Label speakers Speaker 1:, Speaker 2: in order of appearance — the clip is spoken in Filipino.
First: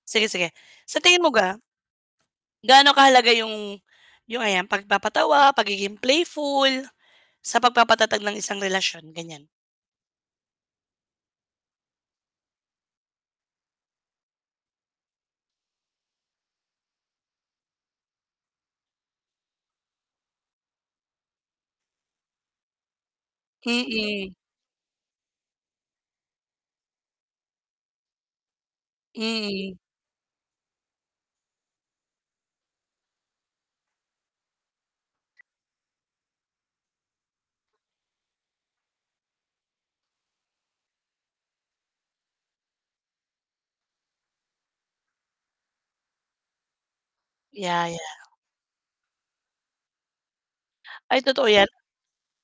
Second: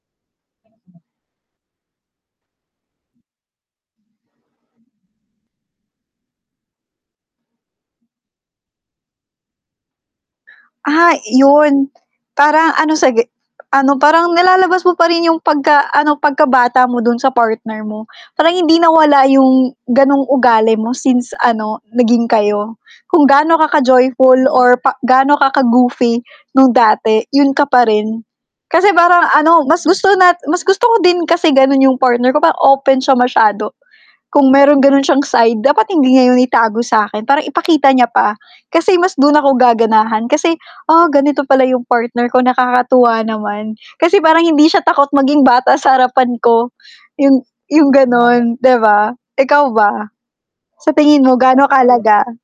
Speaker 1: Sige, sige. Sa tingin mo ga, gaano kahalaga yung yung ayan pagpapa-tawa, pagiging playful, sa pagpapa-tatag ng isang relasyon, gan'yan?
Speaker 2: Ah yun, parang ano sige ano parang nalalabas mo pa rin yung pagka-ano, pagkabata mo dun sa partner mo, parang hindi nawala yung ganung ugali mo since ano naging kayo. Kung gaano
Speaker 1: Mm.
Speaker 2: ka-joyful or pa gaano ka ka-goofy nung dati, yun ka pa rin, kasi parang ano
Speaker 1: Mhm.
Speaker 2: mas gusto na mas gusto ko din kasi ganun yung partner ko, parang open siya masyado kung meron gano'n s'yang side dapat hindi nga itago sakin, parang ipakita niya pa kasi mas dun ako gaganahan kasi, "Ah ganito pala yung partner ko nakakatuwa naman. Kasi parang hindi siya takot maging bata sa harapan ko" yung
Speaker 1: Yeah,
Speaker 2: yung
Speaker 1: yeah.
Speaker 2: gano'n, 'di ba? Ikaw ba, sa
Speaker 1: Ay
Speaker 2: tingin mo
Speaker 1: totoo
Speaker 2: gaano
Speaker 1: 'yan.
Speaker 2: kahalaga?